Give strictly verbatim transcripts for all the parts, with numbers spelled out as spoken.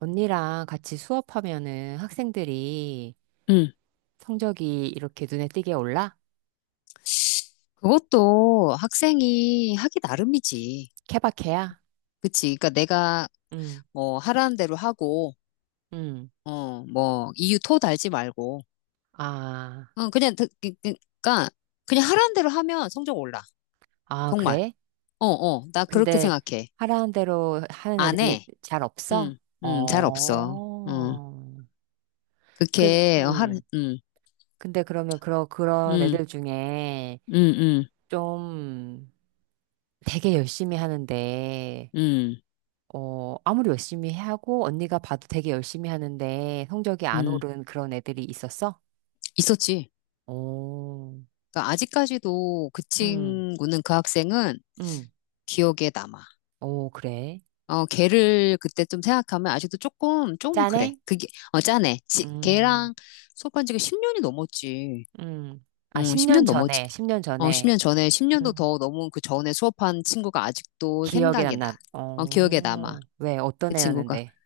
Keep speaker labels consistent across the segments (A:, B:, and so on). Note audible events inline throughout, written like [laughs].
A: 언니랑 같이 수업하면은 학생들이
B: 응,
A: 성적이 이렇게 눈에 띄게 올라?
B: 그것도 학생이 하기 나름이지.
A: 케바케야?
B: 그치? 그러니까 내가
A: 응,
B: 뭐 하라는 대로 하고,
A: 응.
B: 어, 뭐 이유 토 달지 말고,
A: 아,
B: 어, 그냥 그- 그- 그러니까 그냥 하라는 대로 하면 성적 올라.
A: 아,
B: 정말.
A: 그래?
B: 어, 어, 나 그렇게
A: 근데
B: 생각해.
A: 하라는 대로 하는
B: 안
A: 애들이
B: 해.
A: 잘 없어?
B: 응, 응, 잘 없어. 어,
A: 어. 그,
B: 그렇게 하,
A: 음.
B: 응,
A: 근데 그러면 그러, 그런
B: 응,
A: 애들 중에
B: 응, 응,
A: 좀 되게 열심히 하는데,
B: 응,
A: 어, 아무리 열심히 하고 언니가 봐도 되게 열심히 하는데 성적이 안
B: 응,
A: 오른 그런 애들이 있었어?
B: 있었지.
A: 오,
B: 그러니까 아직까지도 그
A: 음,
B: 친구는 그 학생은
A: 음,
B: 기억에 남아.
A: 오, 그래.
B: 어, 걔를 그때 좀 생각하면 아직도 조금, 조금 그래.
A: 짠해?
B: 그게, 어, 짠해. 지,
A: 음,
B: 걔랑 수업한 지가 십 년이 넘었지.
A: 음. 아,
B: 응, 십 년
A: 십 년
B: 넘었지.
A: 전에, 십 년
B: 어,
A: 전에.
B: 십 년 전에, 십 년도
A: 음,
B: 더 넘은 그 전에 수업한 친구가 아직도
A: 기억에
B: 생각이 나.
A: 남나.
B: 어, 기억에 남아.
A: 어, 왜,
B: 그
A: 어떤
B: 친구가.
A: 애였는데?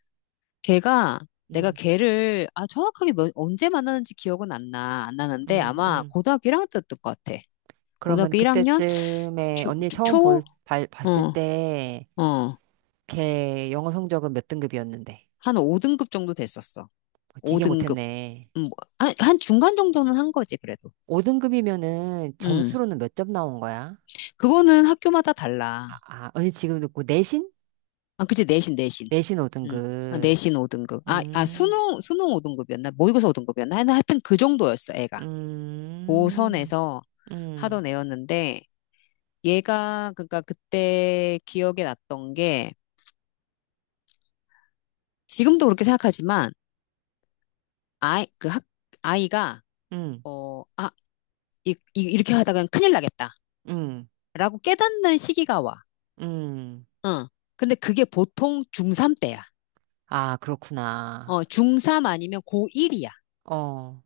B: 걔가, 내가
A: 음,
B: 걔를, 아, 정확하게 몇- 언제 만났는지 기억은 안 나. 안 나는데
A: 음,
B: 아마
A: 음.
B: 고등학교 일 학년 때였던 것 같아.
A: 그러면
B: 고등학교 일 학년?
A: 그때쯤에
B: 초,
A: 언니 처음
B: 초?
A: 볼, 발- 봤을
B: 어,
A: 때,
B: 어.
A: 걔 영어 성적은 몇 등급이었는데?
B: 한 오 등급 정도 됐었어.
A: 어, 되게
B: 오 등급.
A: 못했네.
B: 음, 뭐, 한, 한 중간 정도는 한 거지, 그래도.
A: 오 등급이면은
B: 음,
A: 점수로는 몇 점 나온 거야?
B: 그거는 학교마다 달라.
A: 아, 언니 지금 듣고 내신?
B: 아, 그치, 내신, 내신.
A: 내신
B: 음, 아,
A: 오 등급.
B: 내신 오 등급. 아, 아,
A: 음.
B: 수능, 수능 오 등급이었나? 모의고사 오 등급이었나? 하여튼 하여튼 그 정도였어, 애가.
A: 음,
B: 고선에서
A: 음,
B: 하던 애였는데, 얘가, 그러니까 그때 기억에 났던 게, 지금도 그렇게 생각하지만, 아이, 그 학, 아이가,
A: 음,
B: 어, 아, 이, 이, 이렇게 하다간 큰일 나겠다
A: 음,
B: 라고 깨닫는 시기가 와.
A: 음.
B: 응. 근데 그게 보통 중삼 때야.
A: 아,
B: 어,
A: 그렇구나.
B: 중삼 아니면 고일이야.
A: 어.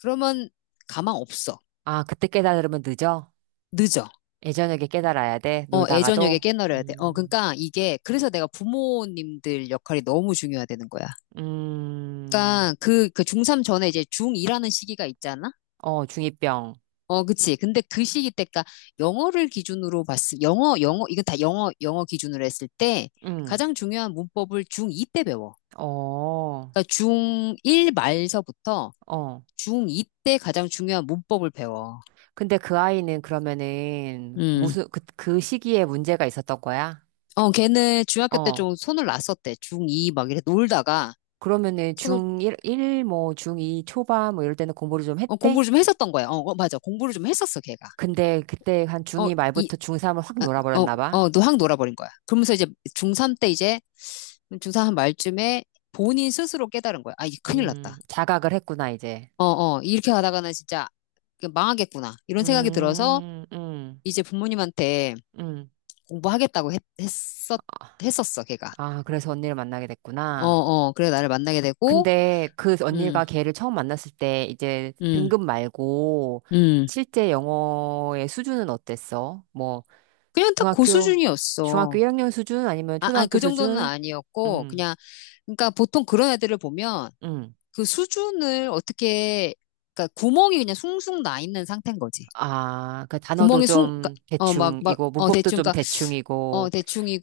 B: 그러면 가망 없어.
A: 아, 그때 깨달으면 늦어?
B: 늦어.
A: 예전에게 깨달아야 돼?
B: 어, 애저녁에
A: 놀다가도?
B: 깨너려야 돼. 어,
A: 음,
B: 그러니까 이게, 그래서 내가 부모님들 역할이 너무 중요하다는 거야.
A: 음,
B: 그러니까 그, 그 중삼 전에 이제 중이라는 시기가 있잖아?
A: 어, 중이병.
B: 어, 그치. 근데 그 시기 때가 영어를 기준으로 봤을, 영어, 영어, 이건 다 영어, 영어 기준으로 했을 때
A: 음,
B: 가장 중요한 문법을 중이 때 배워.
A: 어,
B: 그러니까 중일 말서부터
A: 어.
B: 중이 때 가장 중요한 문법을 배워.
A: 근데 그 아이는 그러면은
B: 음.
A: 무슨, 그, 그 시기에 문제가 있었던 거야?
B: 어, 걔는 중학교 때
A: 어.
B: 좀 손을 놨었대. 중이 막 이래 놀다가
A: 그러면은
B: 손을,
A: 중일, 일 뭐, 중이 초반 뭐 이럴 때는 공부를 좀
B: 어,
A: 했대?
B: 공부를 좀 했었던 거야. 어, 어, 맞아. 공부를 좀 했었어, 걔가.
A: 근데 그때 한
B: 어,
A: 중이
B: 이,
A: 말부터 중삼을 확
B: 아, 어,
A: 놀아버렸나 봐.
B: 어, 너 확 놀아버린 거야. 그러면서 이제 중3 때 이제, 중삼 한 말쯤에 본인 스스로 깨달은 거야. 아, 이게 큰일 났다.
A: 음, 자각을 했구나, 이제.
B: 어, 어, 이렇게 가다가는 진짜 그 망하겠구나. 이런 생각이 들어서
A: 음, 음,
B: 이제 부모님한테
A: 음.
B: 공부하겠다고 했, 했었, 했었어, 걔가.
A: 아, 그래서 언니를 만나게
B: 어,
A: 됐구나.
B: 어, 그래 나를 만나게 되고,
A: 근데 그 언니가
B: 음,
A: 걔를 처음 만났을 때 이제
B: 음,
A: 등급 말고
B: 음.
A: 실제 영어의 수준은 어땠어? 뭐
B: 그냥 딱 그
A: 중학교 중학교
B: 수준이었어.
A: 일 학년 수준 아니면
B: 아, 아,
A: 초등학교
B: 그 정도는
A: 수준?
B: 아니었고,
A: 음.
B: 그냥, 그러니까 보통 그런 애들을 보면
A: 음.
B: 그 수준을 어떻게, 그러니까 구멍이 그냥 숭숭 나 있는 상태인 거지.
A: 아, 그 단어도
B: 구멍이 숭, 그러니까,
A: 좀
B: 어, 막, 막,
A: 대충이고,
B: 어,
A: 문법도
B: 대충,
A: 좀
B: 그러니까, 어,
A: 대충이고,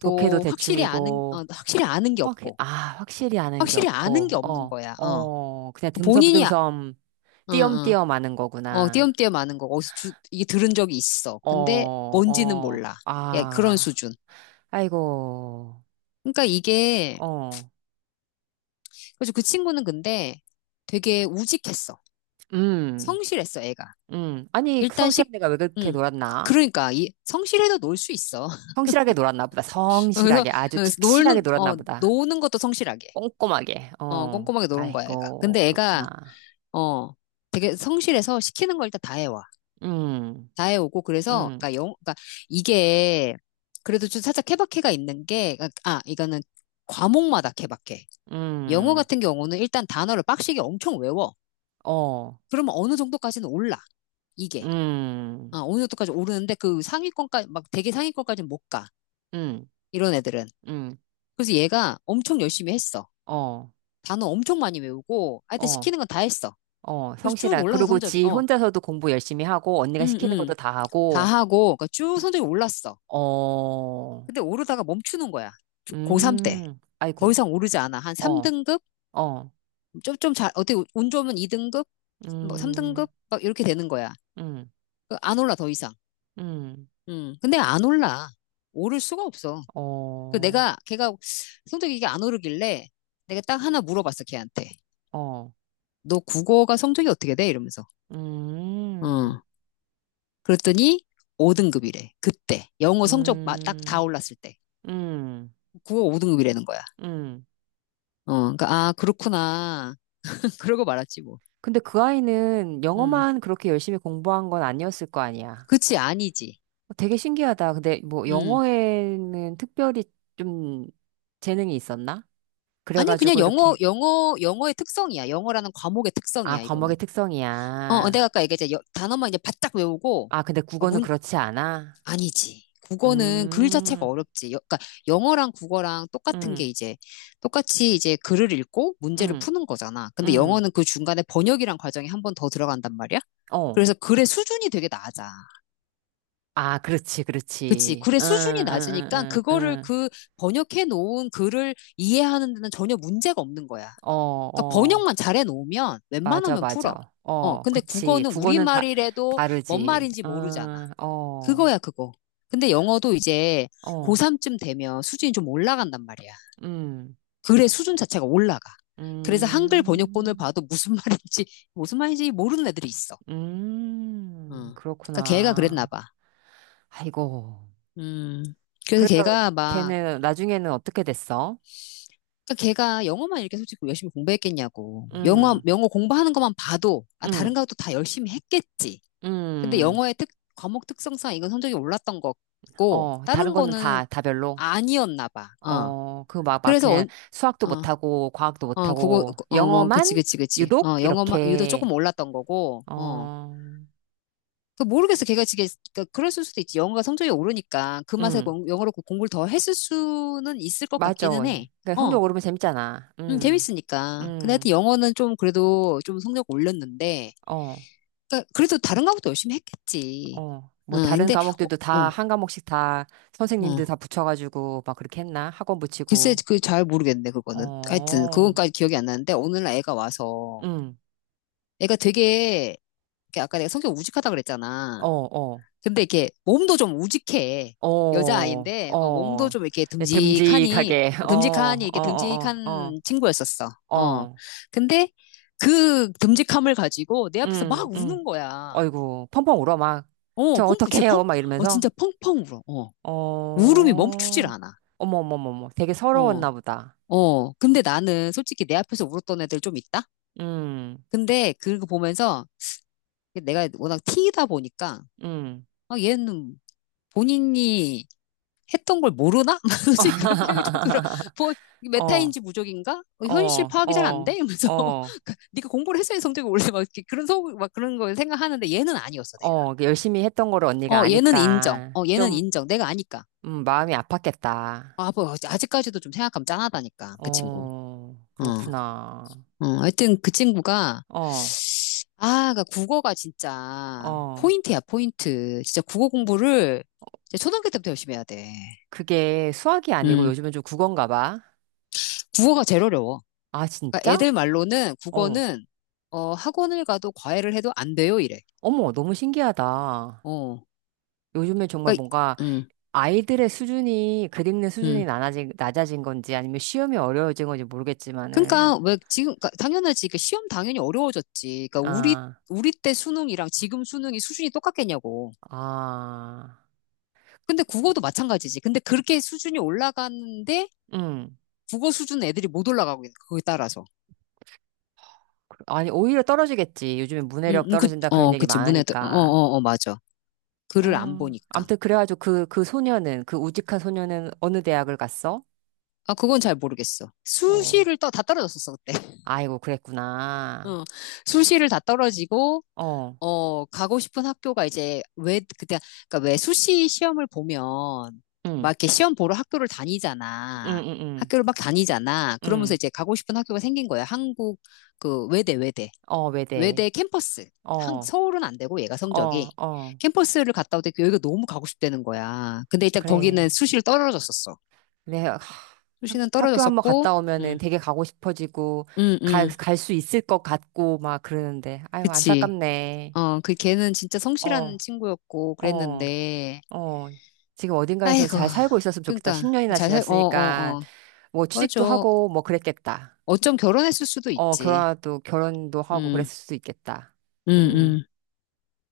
A: 독해도
B: 확실히 아는,
A: 대충이고,
B: 어, 확실히 아는 게
A: 확,
B: 없고,
A: 아, 확실히 아는 게
B: 확실히 아는 게
A: 없고,
B: 없는
A: 어,
B: 거야, 어.
A: 어, 그냥
B: 본인이, 아,
A: 듬성듬성,
B: 어, 어,
A: 띄엄띄엄 아는
B: 어,
A: 거구나.
B: 띄엄띄엄 아는 거, 어디서 주, 이게 들은 적이 있어.
A: 어,
B: 근데 뭔지는
A: 어,
B: 몰라. 야, 그런
A: 아,
B: 수준.
A: 아이고,
B: 그러니까 이게,
A: 어,
B: 그래서 그 친구는 근데 되게 우직했어.
A: 음,
B: 성실했어, 애가.
A: 음. 아니, 그
B: 일단 식,
A: 성실한 애가 왜 그렇게
B: 음.
A: 놀았나?
B: 그러니까 이 성실해도 놀 수 있어.
A: 성실하게 놀았나 보다.
B: [laughs] 그래서
A: 성실하게,
B: 어,
A: 아주 착실하게
B: 놀는 어
A: 놀았나 보다.
B: 노는 것도 성실하게
A: 꼼꼼하게,
B: 어
A: 어,
B: 꼼꼼하게 노는 거야 애가.
A: 아이고,
B: 근데 애가
A: 그렇구나.
B: 어 되게 성실해서 시키는 걸 일단 다 해와.
A: 음,
B: 다 해오고 그래서
A: 음,
B: 그러니까 영 그러니까 이게 그래도 좀 살짝 케바케가 있는 게 그러니까, 아 이거는 과목마다 케바케. 영어
A: 음,
B: 같은 경우는 일단 단어를 빡시게 엄청 외워.
A: 어,
B: 그러면 어느 정도까지는 올라 이게.
A: 음,
B: 아, 어느 정도까지 오르는데 그 상위권까지 막 되게 상위권까지는 못 가.
A: 음,
B: 이런 애들은.
A: 음,
B: 그래서 얘가 엄청 열심히 했어.
A: 어,
B: 단어 엄청 많이 외우고, 하여튼
A: 어,
B: 시키는 건 다 했어.
A: 어,
B: 그래서 쭉
A: 성실한.
B: 올라서
A: 그리고
B: 성적이,
A: 지
B: 어,
A: 혼자서도 공부 열심히 하고, 언니가
B: 응,
A: 시키는
B: 응,
A: 것도 다
B: 다
A: 하고,
B: 하고, 그러니까 쭉 성적이 올랐어.
A: 어,
B: 근데 오르다가 멈추는 거야. 고삼 때.
A: 음,
B: 더
A: 아이고,
B: 이상 오르지 않아. 한
A: 어,
B: 삼 등급?
A: 어,
B: 좀, 좀 잘, 어떻게, 운 좋으면 이 등급? 뭐
A: 음,
B: 삼 등급? 막 이렇게 되는 거야.
A: 음,
B: 그안 올라, 더 이상.
A: 음,
B: 음, 근데 안 올라. 오를 수가 없어. 그
A: 어,
B: 내가, 걔가 성적이 이게 안 오르길래 내가 딱 하나 물어봤어, 걔한테.
A: 어,
B: 너 국어가 성적이 어떻게 돼? 이러면서.
A: 음,
B: 어. 그랬더니 오 등급이래. 그때. 영어 성적 딱 다
A: 음,
B: 올랐을 때.
A: 음,
B: 국어 오 등급이라는 거야.
A: 음.
B: 어, 그러니까 아, 그렇구나. [laughs] 그러고 말았지 뭐.
A: 근데 그 아이는
B: 음.
A: 영어만 그렇게 열심히 공부한 건 아니었을 거 아니야.
B: 그치, 아니지.
A: 어, 되게 신기하다. 근데 뭐
B: 음.
A: 영어에는 특별히 좀 재능이 있었나?
B: 아니, 그냥
A: 그래가지고
B: 영어,
A: 이렇게.
B: 영어, 영어의 특성이야. 영어라는 과목의
A: 아,
B: 특성이야, 이거는.
A: 과목의
B: 어, 어,
A: 특성이야.
B: 내가 아까 얘기했잖아. 여- 단어만 이제 바짝 외우고,
A: 아, 근데
B: 어,
A: 국어는
B: 문,
A: 그렇지 않아?
B: 아니지. 국어는 글 자체가
A: 음,
B: 어렵지. 여- 그러니까 영어랑 국어랑 똑같은 게
A: 음,
B: 이제, 똑같이 이제 글을 읽고 문제를
A: 음,
B: 푸는 거잖아. 근데
A: 음,
B: 영어는 그 중간에 번역이란 과정이 한 번 더 들어간단 말이야.
A: 어.
B: 그래서 글의 수준이 되게 낮아.
A: 아, 그렇지,
B: 그치.
A: 그렇지.
B: 글의
A: 응,
B: 수준이
A: 응,
B: 낮으니까
A: 응,
B: 그거를
A: 응,
B: 그 번역해 놓은 글을 이해하는 데는 전혀 문제가 없는 거야.
A: 응. 어,
B: 그러니까
A: 어.
B: 번역만 잘해 놓으면
A: 맞아,
B: 웬만하면 풀어.
A: 맞아.
B: 어,
A: 어,
B: 근데
A: 그치.
B: 국어는
A: 국어는 다,
B: 우리말이라도 뭔
A: 다르지.
B: 말인지 모르잖아.
A: 응, 어,
B: 그거야, 그거. 근데 영어도 이제
A: 어,
B: 고삼쯤 되면 수준이 좀 올라간단 말이야.
A: 음,
B: 글의 수준 자체가 올라가. 그래서 한글 번역본을
A: 음.
B: 봐도 무슨 [laughs] 말인지, 무슨 말인지 모르는 애들이 있어. 어.
A: 음,
B: 그러니까 걔가 그랬나
A: 그렇구나.
B: 봐.
A: 아이고.
B: 음. 그래서
A: 그래서
B: 걔가 막
A: 걔는 나중에는 어떻게 됐어?
B: 그러니까 걔가 영어만 이렇게 솔직히 열심히 공부했겠냐고. 영어,
A: 음,
B: 영어 공부하는 것만 봐도, 아, 다른
A: 음,
B: 것도 다 열심히 했겠지. 근데
A: 음.
B: 영어의 특, 과목 특성상 이건 성적이 올랐던 거고,
A: 어, 다른
B: 다른
A: 거는
B: 거는
A: 다, 다 별로.
B: 아니었나 봐. 어.
A: 어, 그 막, 막
B: 그래서, 어,
A: 그냥 수학도
B: 어,
A: 못하고, 과학도
B: 어, 그거,
A: 못하고,
B: 어, 뭐, 그치,
A: 영어만
B: 그치, 그치.
A: 유독
B: 어, 영어만, 유도
A: 이렇게,
B: 조금 올랐던 거고, 어.
A: 어,
B: 그 모르겠어. 걔가 지게, 그러니까 그랬을 수도 있지. 영어가 성적이 오르니까 그 맛에
A: 음,
B: 공- 영어로 공부를 더 했을 수는 있을 것
A: 맞아.
B: 같기는 해.
A: 그러니까
B: 어.
A: 성적 오르면 재밌잖아.
B: 음,
A: 음,
B: 재밌으니까. 근데
A: 음,
B: 하여튼 영어는 좀 그래도 좀 성적 올렸는데,
A: 어.
B: 그러니까 그래도 다른 과목도 열심히 했겠지.
A: 어,
B: 어,
A: 뭐 다른
B: 근데, 어,
A: 과목들도 다
B: 어,
A: 한 과목씩 다
B: 어.
A: 선생님들 다 붙여가지고 막 그렇게 했나? 학원
B: 글쎄,
A: 붙이고.
B: 그 잘 모르겠네, 그거는. 하여튼,
A: 어,
B: 그건까지 기억이 안 나는데, 오늘날 애가 와서,
A: 응,
B: 애가 되게, 이렇게 아까 내가 성격 우직하다 그랬잖아.
A: 어, 어,
B: 근데 이렇게 몸도 좀 우직해.
A: 어,
B: 여자아이인데 어, 몸도
A: 어.
B: 좀 이렇게
A: 네,
B: 듬직하니
A: 듬직하게,
B: 어,
A: 어,
B: 듬직하니
A: 어,
B: 이렇게
A: 어, 어,
B: 듬직한 친구였었어.
A: 어,
B: 어.
A: 어,
B: 근데 그 듬직함을 가지고 내 앞에서
A: 응,
B: 막 우는
A: 응.
B: 거야.
A: 어이구, 펑펑 울어, 막.
B: 어,
A: 저
B: 펑펑 진짜 펑
A: 어떡해요? 막
B: 어, 진짜
A: 이러면서.
B: 펑펑 울어. 어.
A: 어,
B: 울음이 멈추질 않아.
A: 어머, 어머, 어머, 어머. 되게
B: 어.
A: 서러웠나 보다.
B: 어. 근데 나는 솔직히 내 앞에서 울었던 애들 좀 있다.
A: 음,
B: 근데 그거 보면서 내가 워낙 T이다 보니까
A: 음.
B: 아, 얘는 본인이 했던 걸 모르나? [laughs] 그런 생각이 좀 들어.
A: [laughs]
B: 뭐, 메타인지
A: 어.
B: 무적인가? 어,
A: 어,
B: 현실 파악이 잘 안 돼?
A: 어,
B: 이러면서.
A: 어,
B: [laughs] 네가 공부를 했어야 성적이 올래. 막 그런 소, 막 그런 걸 생각하는데 얘는 아니었어, 내가.
A: 어. 그 열심히 했던 거를 언니가
B: 어, 얘는 인정.
A: 아니까
B: 어, 얘는
A: 좀
B: 인정. 내가 아니까.
A: 음, 마음이 아팠겠다.
B: 아, 뭐, 아직까지도 좀 생각하면 짠하다니까, 그 친구.
A: 어,
B: 어,
A: 그렇구나.
B: 어, 하여튼 그 친구가,
A: 어,
B: 아, 그러니까 국어가 진짜
A: 어.
B: 포인트야, 포인트. 진짜 국어 공부를 진짜 초등학교 때부터 열심히 해야 돼.
A: 그게 수학이 아니고
B: 음,
A: 요즘은 좀 국어인가 봐.
B: 국어가 제일 어려워.
A: 아,
B: 그러니까
A: 진짜?
B: 애들 말로는
A: 어.
B: 국어는 어, 학원을 가도 과외를 해도 안 돼요, 이래.
A: 어머, 너무 신기하다.
B: 어.
A: 요즘에 정말
B: 그러니까
A: 뭔가
B: 음.
A: 아이들의 수준이, 글 읽는 수준이
B: 음.
A: 낮아진, 낮아진 건지 아니면 시험이 어려워진 건지 모르겠지만은,
B: 그러니까 왜 지금 그러니까 당연하지. 그러니까 시험 당연히 어려워졌지. 그러니까 우리
A: 아,
B: 우리 때 수능이랑 지금 수능이 수준이 똑같겠냐고.
A: 아,
B: 근데 국어도 마찬가지지. 근데 그렇게 수준이 올라가는데
A: 응.
B: 국어 수준 애들이 못 올라가고 있는 거야, 그거에 따라서.
A: 아니, 오히려 떨어지겠지. 요즘에
B: 음,
A: 문해력
B: 음, 그,
A: 떨어진다 그런
B: 어,
A: 얘기
B: 그치. 문해도 어,
A: 많으니까.
B: 어, 어, 맞아. 글을 안
A: 어,
B: 보니까.
A: 암튼 그래가지고 그, 그 소녀는, 그 우직한 소녀는 어느 대학을 갔어?
B: 아, 그건 잘 모르겠어.
A: 어,
B: 수시를 떠, 다 떨어졌었어, 그때. [laughs]
A: 아이고, 그랬구나.
B: 어. 수시를 다 떨어지고
A: 어,
B: 어, 가고 싶은 학교가 이제 왜 그때 그러니까 왜 수시 시험을 보면 막
A: 응,
B: 이렇게 시험 보러 학교를
A: 응,
B: 다니잖아.
A: 응, 응,
B: 학교를 막 다니잖아. 그러면서
A: 응.
B: 이제 가고 싶은 학교가 생긴 거야. 한국 그 외대 외대
A: 어, 외대.
B: 외대 캠퍼스.
A: 어,
B: 한 서울은 안 되고 얘가
A: 어,
B: 성적이
A: 어,
B: 캠퍼스를 갔다 오더니 여기가 너무 가고 싶다는 거야. 근데 일단 거기는
A: 그래.
B: 수시를 떨어졌었어.
A: 내가 하-
B: 수시는
A: 학교 한번
B: 떨어졌었고,
A: 갔다 오면은
B: 음,
A: 되게 가고 싶어지고,
B: 음,
A: 갈,
B: 음,
A: 갈 수 있을 것 같고, 막 그러는데. 아유,
B: 그치.
A: 안타깝네.
B: 어, 그 걔는 진짜
A: 어,
B: 성실한 친구였고
A: 어.
B: 그랬는데.
A: 어, 지금 어딘가에서
B: 아이고,
A: 잘 살고 있었으면 좋겠다.
B: 그러니까
A: 십 년이나
B: 잘 살, 어, 어,
A: 지났으니까,
B: 어,
A: 뭐,
B: 맞아.
A: 취직도 하고, 뭐, 그랬겠다.
B: 어쩜 결혼했을 수도
A: 어,
B: 있지.
A: 결혼도, 결혼도 하고,
B: 음,
A: 그랬을 수도 있겠다.
B: 음,
A: 음.
B: 음.